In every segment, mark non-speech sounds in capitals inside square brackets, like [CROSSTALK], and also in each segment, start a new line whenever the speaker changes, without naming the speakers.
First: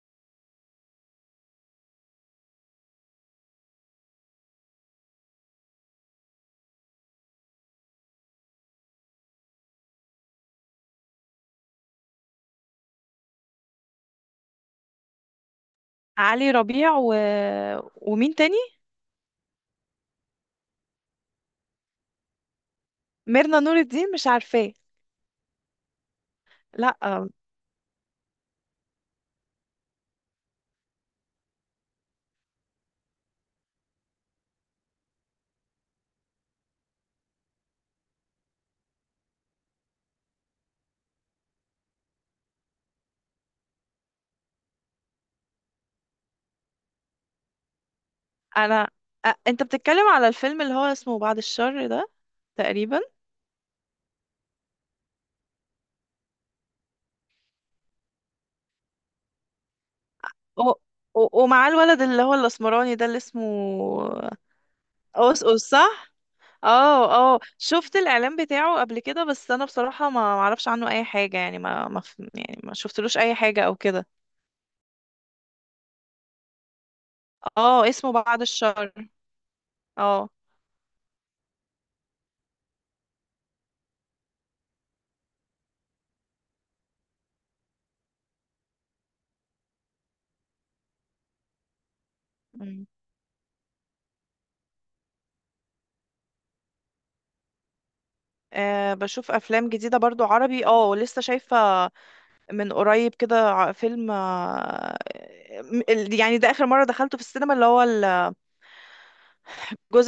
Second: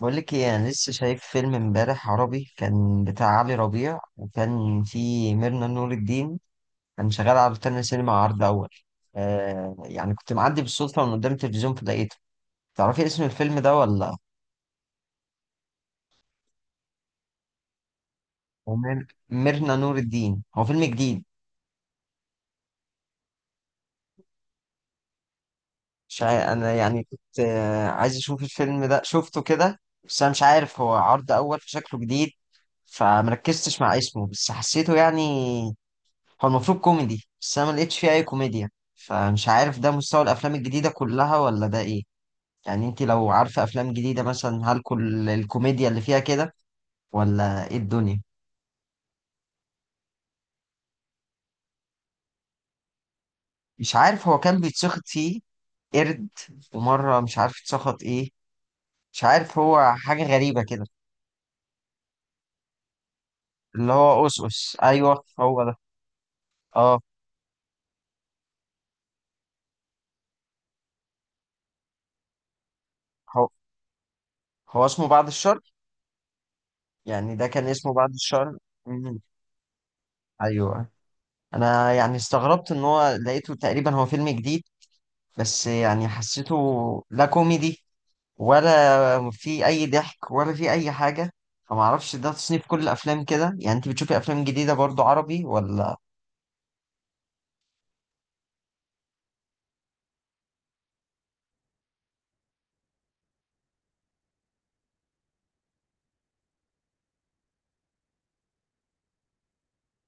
بقول لك ايه، انا لسه شايف فيلم امبارح عربي كان بتاع علي ربيع وكان فيه ميرنا نور الدين. كان شغال على روتانا سينما عرض اول. يعني كنت معدي بالصدفه من قدام التلفزيون فلقيته. تعرفي اسم الفيلم ده ولا؟
علي ربيع ومين تاني؟
هو ميرنا نور الدين، هو فيلم جديد.
ميرنا نور الدين مش عارفاه.
مش عا- انا
لا،
يعني كنت عايز اشوف الفيلم ده، شفته كده، بس انا مش عارف هو عرض اول فشكله جديد. فمركزتش مع اسمه، بس حسيته يعني. هو المفروض كوميدي بس انا ما لقيتش فيه اي كوميديا. فمش عارف ده مستوى الافلام الجديده كلها ولا ده ايه. يعني انت لو عارفه افلام جديده مثلا، هل كل الكوميديا اللي فيها كده ولا ايه الدنيا؟
انا انت بتتكلم على الفيلم اللي هو اسمه بعد الشر ده تقريبا.
مش عارف هو كان بيتسخط فيه قرد ومره، مش عارف اتسخط ايه. مش عارف، هو حاجه غريبه
و...
كده.
ومعاه الولد اللي هو الاسمراني ده اللي اسمه...
اللي هو اوسوس، ايوه
اوس اوس،
هو ده.
صح؟
اه.
اه. اه، شفت الاعلان بتاعه قبل كده، بس انا بصراحة ما اعرفش عنه اي حاجة، يعني ما ما ف- يعني ما شفتلوش اي
هو
حاجة او كده.
هو اسمه بعد الشر، يعني ده كان
اه،
اسمه بعد
اسمه بعد
الشر.
الشر.
مم.
اه.
ايوه. انا يعني استغربت ان هو لقيته تقريبا هو فيلم جديد. بس يعني حسيته لا كوميدي ولا في اي ضحك ولا في اي حاجه. فما اعرفش ده تصنيف كل
مم.
الافلام كده. يعني انت بتشوفي افلام جديده برضو عربي ولا؟
آه، بشوف افلام جديدة برضو عربي، اه لسه شايفة من قريب كده فيلم، يعني ده آخر مرة دخلته في السينما، اللي هو الجزء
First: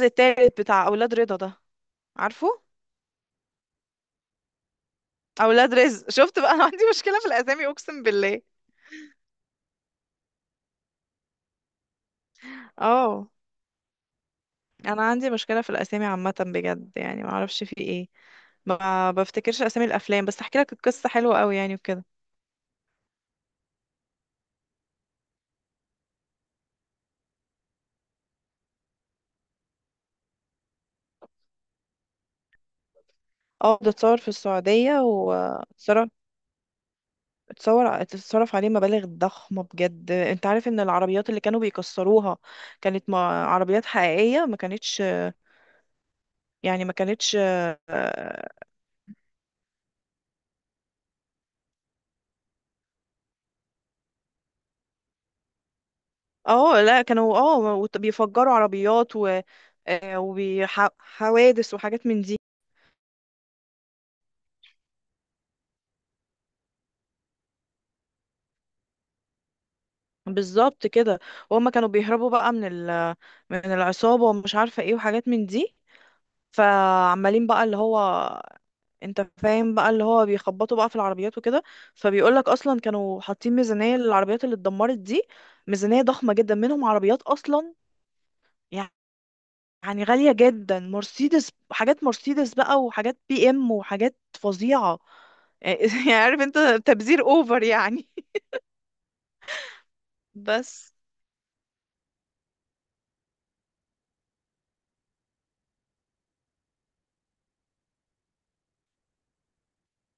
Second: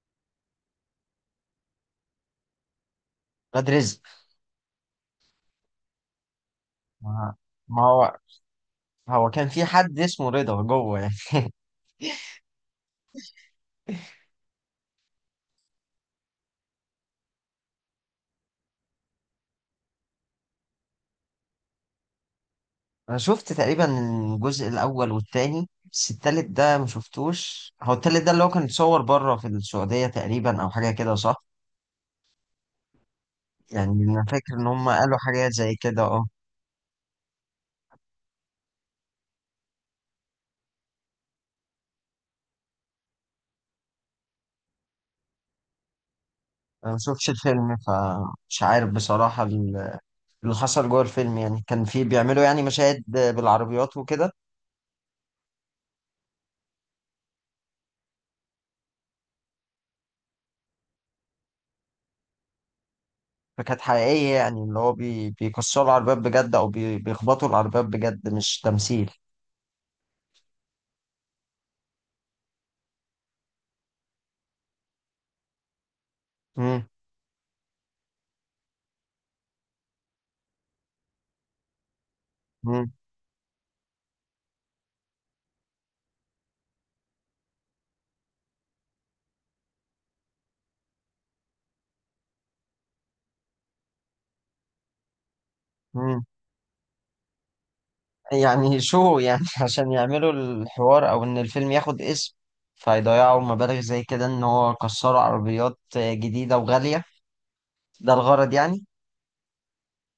التالت بتاع أولاد رضا ده، عارفه؟
ولاد رزق.
أولاد رزق [LAUGHS] شفت بقى، أنا عندي مشكلة في
ما
الأسامي،
ما
أقسم
هو
بالله.
هو كان في حد اسمه رضا جوه يعني.
اه، أنا عندي مشكلة في الأسامي عامة، بجد يعني ما أعرفش في إيه. ما بفتكرش أسامي الأفلام، بس هحكي لك القصة حلوة قوي يعني وكده.
انا شفت تقريبا الجزء الاول والتاني، بس التالت ده ما شفتوش. هو التالت ده اللي هو كان اتصور بره في السعوديه تقريبا او حاجه كده صح؟
اه، ده
يعني
اتصور
انا
في
فاكر ان هم
السعودية،
قالوا
و...
حاجات زي كده، اه.
اتصور تتصرف عليه مبالغ ضخمة بجد. انت عارف ان العربيات اللي كانوا بيكسروها كانت... ما عربيات حقيقية، ما كانتش يعني، ما
انا ما شفتش
كانتش.
الفيلم فمش عارف بصراحه اللي حصل جوه الفيلم. يعني كان في بيعملوا يعني مشاهد بالعربيات وكده؟
اه لا، كانوا اه بيفجروا عربيات و... وحوادث وحاجات من دي.
فكانت حقيقية يعني، اللي هو بيكسروا العربيات بجد أو بيخبطوا العربيات بجد، مش تمثيل.
بالظبط كده. وهم كانوا بيهربوا بقى من ال... من العصابة ومش عارفة ايه وحاجات من دي.
مم.
فعمالين بقى اللي هو... انت فاهم بقى، اللي هو بيخبطوا بقى في العربيات وكده. فبيقولك اصلا
مم.
كانوا حاطين ميزانية للعربيات اللي اتدمرت دي. ميزانية ضخمة جدا، منهم عربيات اصلا يعني غالية جدا. مرسيدس، حاجات مرسيدس بقى وحاجات بي ام وحاجات فظيعة [LAUGHS] يعني
مم.
عارف انت، تبذير اوفر يعني.
يعني شو يعني [LAUGHS] عشان يعملوا
[LAUGHS] بس
الحوار أو إن الفيلم ياخد اسم، فيضيعوا مبالغ زي كده إن هو كسروا عربيات جديدة وغالية؟ ده الغرض يعني؟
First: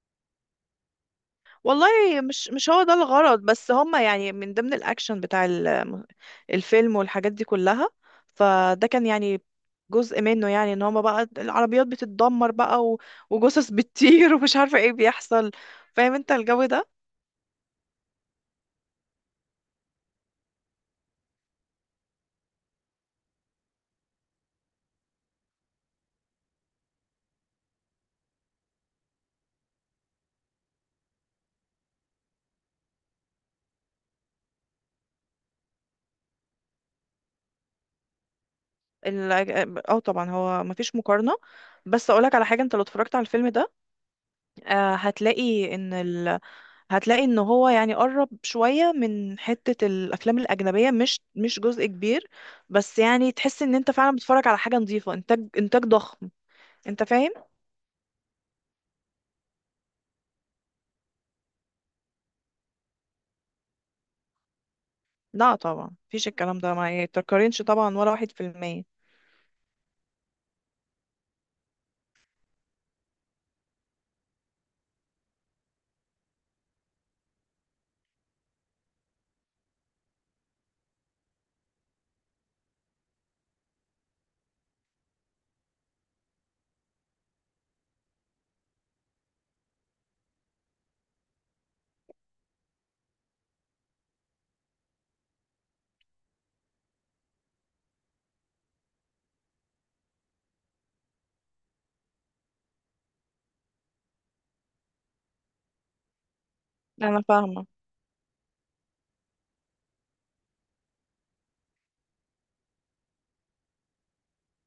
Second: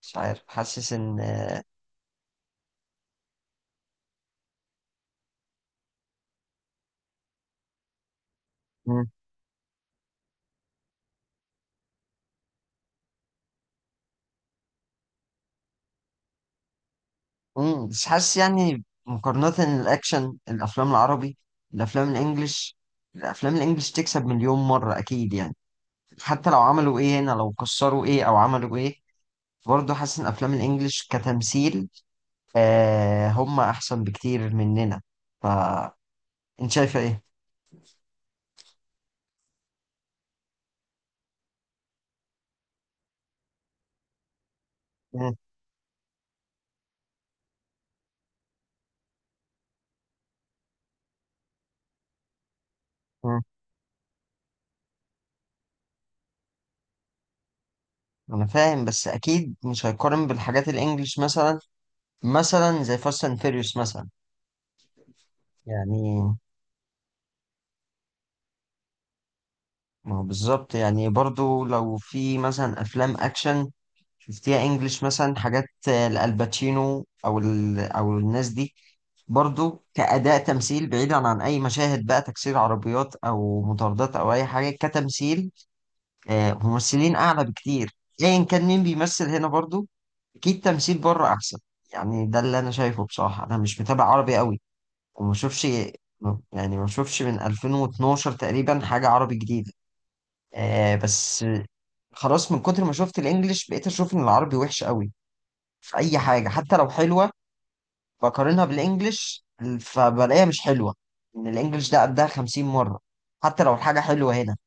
مش عارف، حاسس إن،
والله، مش هو ده الغرض، بس هما يعني من ضمن الأكشن بتاع الفيلم والحاجات دي كلها. فده كان يعني جزء منه، يعني ان هما بقى العربيات بتتدمر بقى وجثث بتطير [LAUGHS] ومش عارفة ايه بيحصل. فاهم انت الجو ده؟
مم، بس حاسس يعني مقارنة الأكشن، الأفلام العربي، الأفلام الإنجليش، الأفلام الإنجليش تكسب مليون مرة أكيد يعني. حتى لو عملوا إيه هنا، لو كسروا إيه أو عملوا إيه، برضه حاسس إن أفلام الإنجليش كتمثيل، آه، هم أحسن بكتير مننا. فأنت شايفة إيه؟
اه طبعا هو مفيش مقارنة. بس اقولك على حاجة، انت لو اتفرجت على الفيلم ده
مم،
هتلاقي ان... هتلاقي ان هو يعني قرب شوية من حتة الافلام الاجنبية، مش جزء كبير، بس يعني
مم.
تحس ان انت فعلا بتتفرج على حاجة نظيفة، انتاج ضخم. انت فاهم؟
أنا فاهم، بس أكيد مش هيقارن بالحاجات الإنجليش مثلا، مثلا زي فاست أند فيريوس مثلا.
لا طبعا
يعني
مفيش، الكلام ده ما يتقارنش طبعا، ولا واحد في المية.
ما هو بالظبط. يعني برضو لو في مثلا أفلام أكشن شفتيها انجلش مثلا، حاجات لالباتشينو او او الناس دي، برضو كأداء تمثيل بعيدا عن أي مشاهد بقى تكسير عربيات أو مطاردات أو أي حاجة، كتمثيل، ممثلين أعلى بكتير، أيا كان مين بيمثل هنا. برضو أكيد تمثيل بره أحسن. يعني ده اللي أنا شايفه بصراحة. أنا مش متابع عربي قوي وما شوفش، يعني ما شوفش من 2012 تقريبا حاجة عربي جديدة. بس خلاص، من كتر ما شفت الإنجليش بقيت أشوف إن العربي وحش قوي في اي حاجه. حتى لو
انا
حلوه
فاهمة.
بقارنها بالانجليش فبلاقيها مش حلوه، ان الانجليش ده قدها 50 مره حتى لو الحاجه حلوه هنا.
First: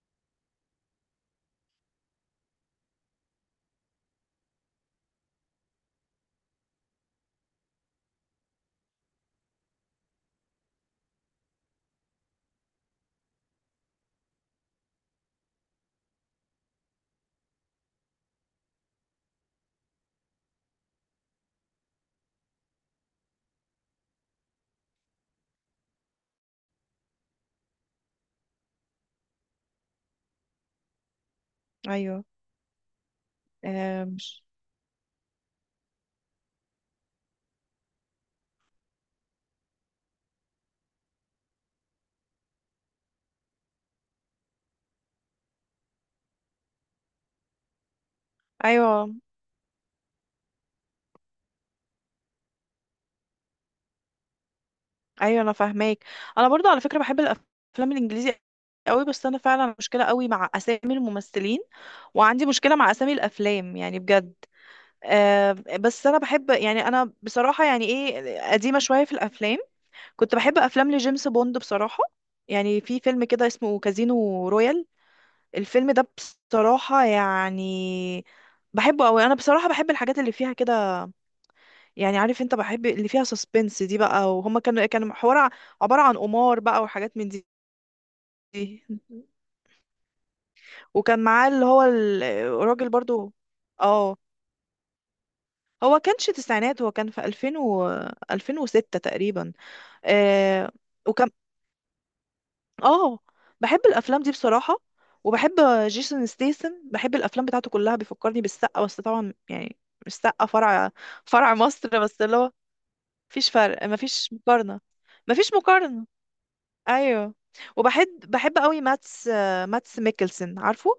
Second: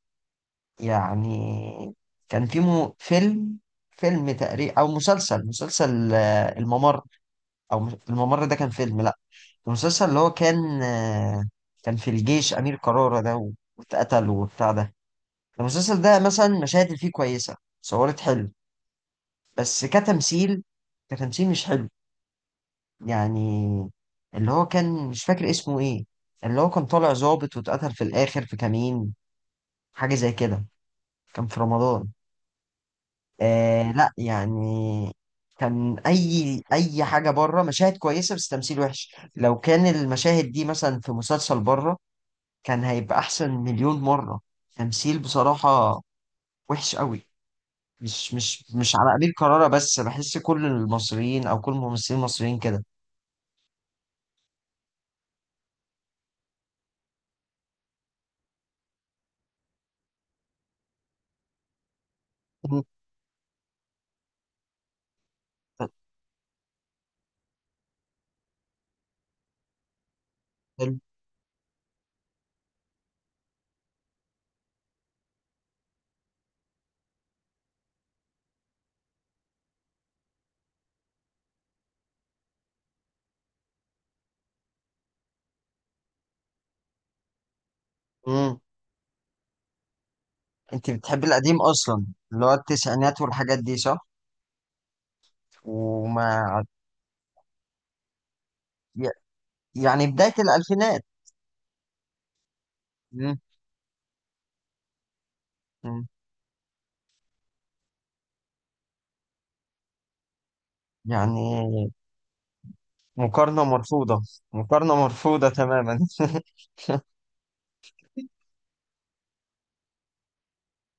يعني كان في مو فيلم فيلم تقريبا او مسلسل، الممر، او الممر ده كان فيلم، لا، المسلسل اللي هو كان، كان في الجيش امير قرارة ده واتقتل وبتاع ده. المسلسل ده مثلا مشاهد اللي فيه كويسه، صورت حلو، بس كتمثيل، كتمثيل مش حلو يعني. اللي هو كان مش فاكر اسمه ايه، اللي هو كان طالع ظابط واتقتل في الاخر في كمين، حاجة زي كده. كان في رمضان.
ايوه.
آه
آه،
لا
مش
يعني كان اي حاجة بره مشاهد كويسة بس تمثيل وحش. لو كان المشاهد دي مثلا في مسلسل بره كان هيبقى احسن مليون مرة. تمثيل بصراحة وحش قوي. مش على
ايوه،
قليل قرارة بس، بحس كل المصريين او كل الممثلين المصريين كده.
ايوه، انا فاهماك. انا برضو على فكرة بحب الافلام الانجليزي قوي، بس انا فعلا مشكلة قوي مع اسامي الممثلين، وعندي مشكلة مع اسامي الافلام يعني، بجد. آه، بس انا بحب يعني، انا بصراحه يعني ايه، قديمه شويه في الافلام. كنت بحب افلام لجيمس بوند بصراحه، يعني في فيلم كده اسمه كازينو رويال، الفيلم ده بصراحه يعني بحبه قوي. انا بصراحه بحب الحاجات اللي فيها كده، يعني عارف انت، بحب اللي فيها سسبنس دي بقى، وهما كانوا كان حوار عباره عن قمار بقى وحاجات من دي [LAUGHS]
مم.
دي.
انت
وكان
بتحبي
معاه
القديم
اللي هو
اصلا، اللي هو
الراجل
التسعينات
برضو.
والحاجات دي صح؟
اه، هو كانش
وما
تسعينات، هو كان في 2000 و 2006
ي-
تقريبا.
يعني بداية
آه
الالفينات.
وكم. اه،
مم.
بحب الافلام دي بصراحه، وبحب
مم.
جيسون ستيسن، بحب الافلام بتاعته كلها. بيفكرني بالسقا، بس طبعا يعني مش سقا فرع، فرع مصر،
يعني
بس اللي هو مفيش
مقارنة
فرق،
مرفوضة.
مفيش مقارنه،
مقارنة مرفوضة
مفيش
تماما
مقارنه.
[LAUGHS]
ايوه. وبحب قوي ماتس، ماتس ميكلسن، عارفه؟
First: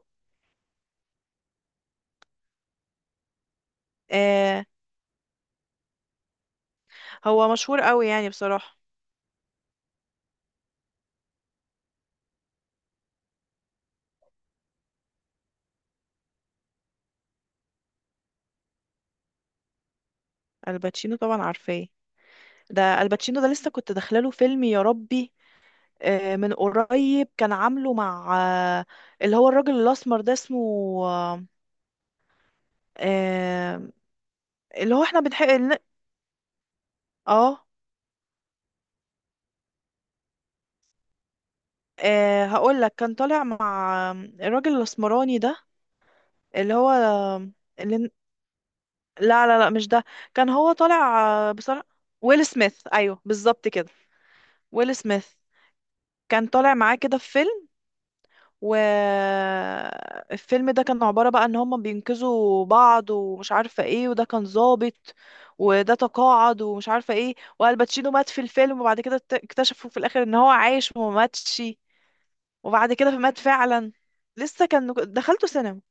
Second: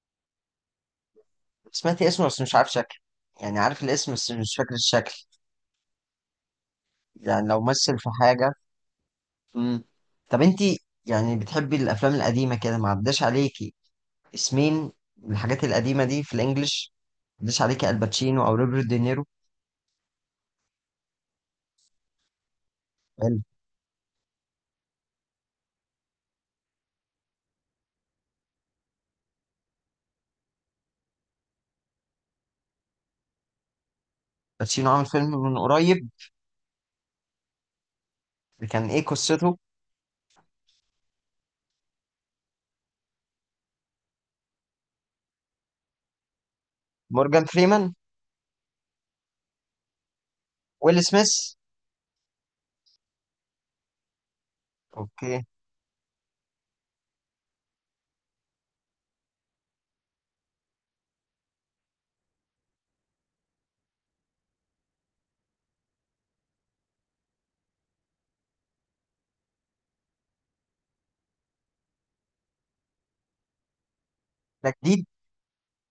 سمعتي اسمه بس مش عارف شكله. يعني عارف الاسم بس مش
آه،
فاكر الشكل. يعني
هو
لو
مشهور
مثل
قوي
في
يعني
حاجة.
بصراحه.
مم. طب انت يعني بتحبي الافلام القديمة كده، ما عداش عليكي اسمين الحاجات القديمة دي في الانجليش. ما عداش عليكي الباتشينو او روبرت دينيرو.
الباتشينو طبعا عارفاه، ده الباتشينو ده لسه كنت داخله له فيلم يا ربي. من قريب، كان عامله مع آه، اللي هو الراجل الأسمر ده اسمه آه، آه،
الباتشينو
اللي هو
عامل
احنا
فيلم
بنحق
من قريب؟
اه.
كان ايه قصته؟
هقول لك كان طالع مع الراجل الأسمراني ده، اللي هو
مورجان فريمان؟
اللي... لا لا لا، مش ده. كان هو
ويل
طالع،
سميث؟
بصراحة ويل سميث. ايوه، بالظبط كده، ويل سميث،
اوكي.
كان طالع معاه كده في فيلم. والفيلم ده كان عبارة بقى ان هم بينقذوا بعض ومش عارفة ايه، وده كان ظابط وده تقاعد ومش عارفة ايه، والباتشينو مات في الفيلم، وبعد كده اكتشفوا في الاخر ان هو عايش وما ماتش، وبعد كده مات فعلا. لسه
ده
كان
جديد؟
دخلته سينما.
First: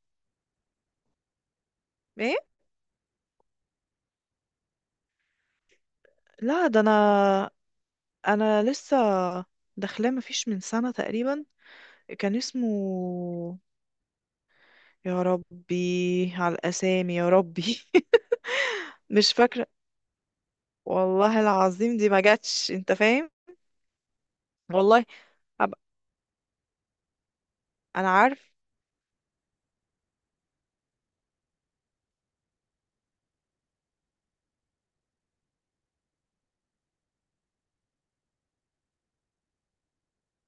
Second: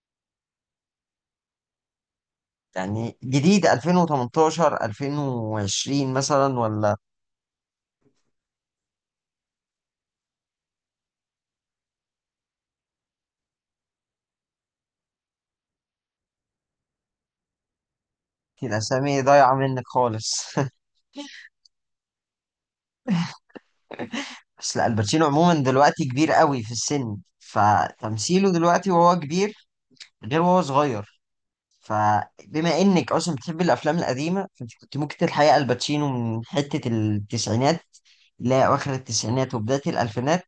ايه؟
يعني جديد 2018 2020 مثلا
لا ده
ولا؟
انا، انا لسه داخلاه مفيش من سنة تقريبا. كان اسمه... يا ربي على الاسامي يا ربي [LAUGHS]
الاسامي
مش
ضايعه
فاكرة.
منك خالص [LAUGHS]
والله العظيم دي ما جاتش، انت فاهم.
بس لا،
والله.
الباتشينو عموما
أب...
دلوقتي كبير قوي في السن،
انا
فتمثيله
عارف.
دلوقتي وهو كبير غير وهو صغير. فبما انك اصلا بتحب الافلام القديمه فانت كنت ممكن تلحقي الباتشينو من حته التسعينات. لا، اواخر التسعينات وبدايه الالفينات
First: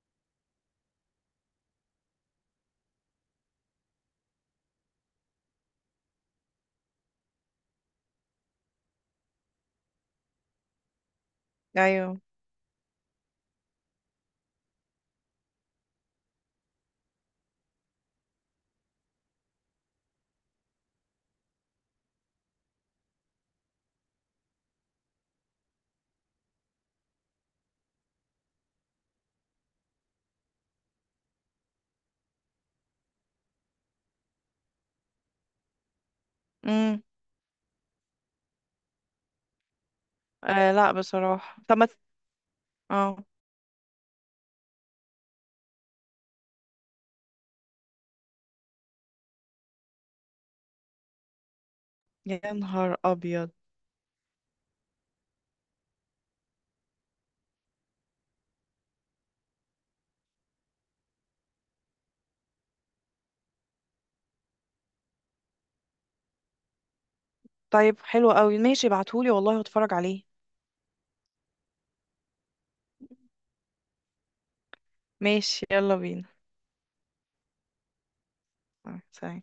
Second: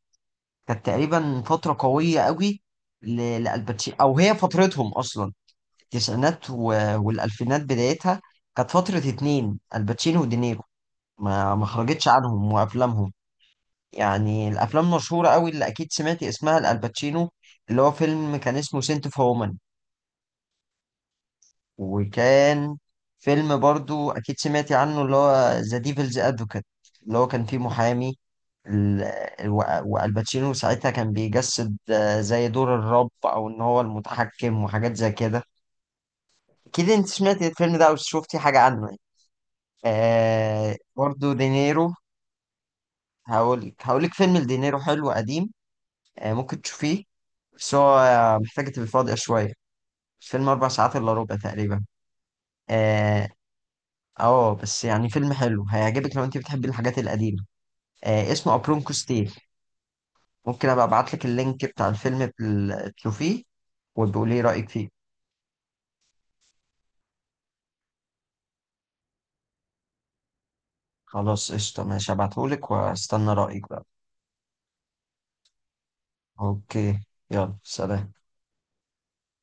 كانت تقريبا فترة قوية قوي ل- لألباتشينو، أو هي فترتهم أصلا، التسعينات والألفينات بدايتها. كانت فترة اتنين الباتشينو ودينيرو، ما خرجتش
ايوه.
عنهم وأفلامهم. يعني الأفلام مشهورة قوي اللي أكيد سمعت اسمها الألباتشينو اللي هو فيلم كان اسمه سنت اوف. وكان فيلم برضو أكيد سمعتي عنه اللي هو ذا ديفلز أدفوكات، اللي هو كان فيه محامي ال- والباتشينو ساعتها كان بيجسد زي دور الرب أو إن هو المتحكم وحاجات زي كده. أكيد
امم.
أنت سمعتي الفيلم ده أو شفتي حاجة عنه يعني.
آه
آه،
لا
برضو
بصراحه، طب ما
دينيرو،
ت- اه.
هقولك فيلم لدينيرو حلو قديم، آه ممكن تشوفيه. بس هو محتاج تبقى فاضية شوية، الفيلم أربع ساعات إلا ربع تقريبا.
يا نهار
آه.
ابيض.
اه بس يعني فيلم حلو هيعجبك لو انت بتحبي الحاجات القديمة، آه، اسمه أبرونكو ستيل. ممكن ابقى ابعت لك اللينك بتاع الفيلم تشوفيه وتقولي لي رأيك فيه.
طيب حلو قوي، ماشي ابعتهولي والله واتفرج عليه.
خلاص قشطة، ماشي، هبعتهولك واستنى رأيك بقى.
ماشي، يلا بينا.
اوكي. يلا سلام.
سلام.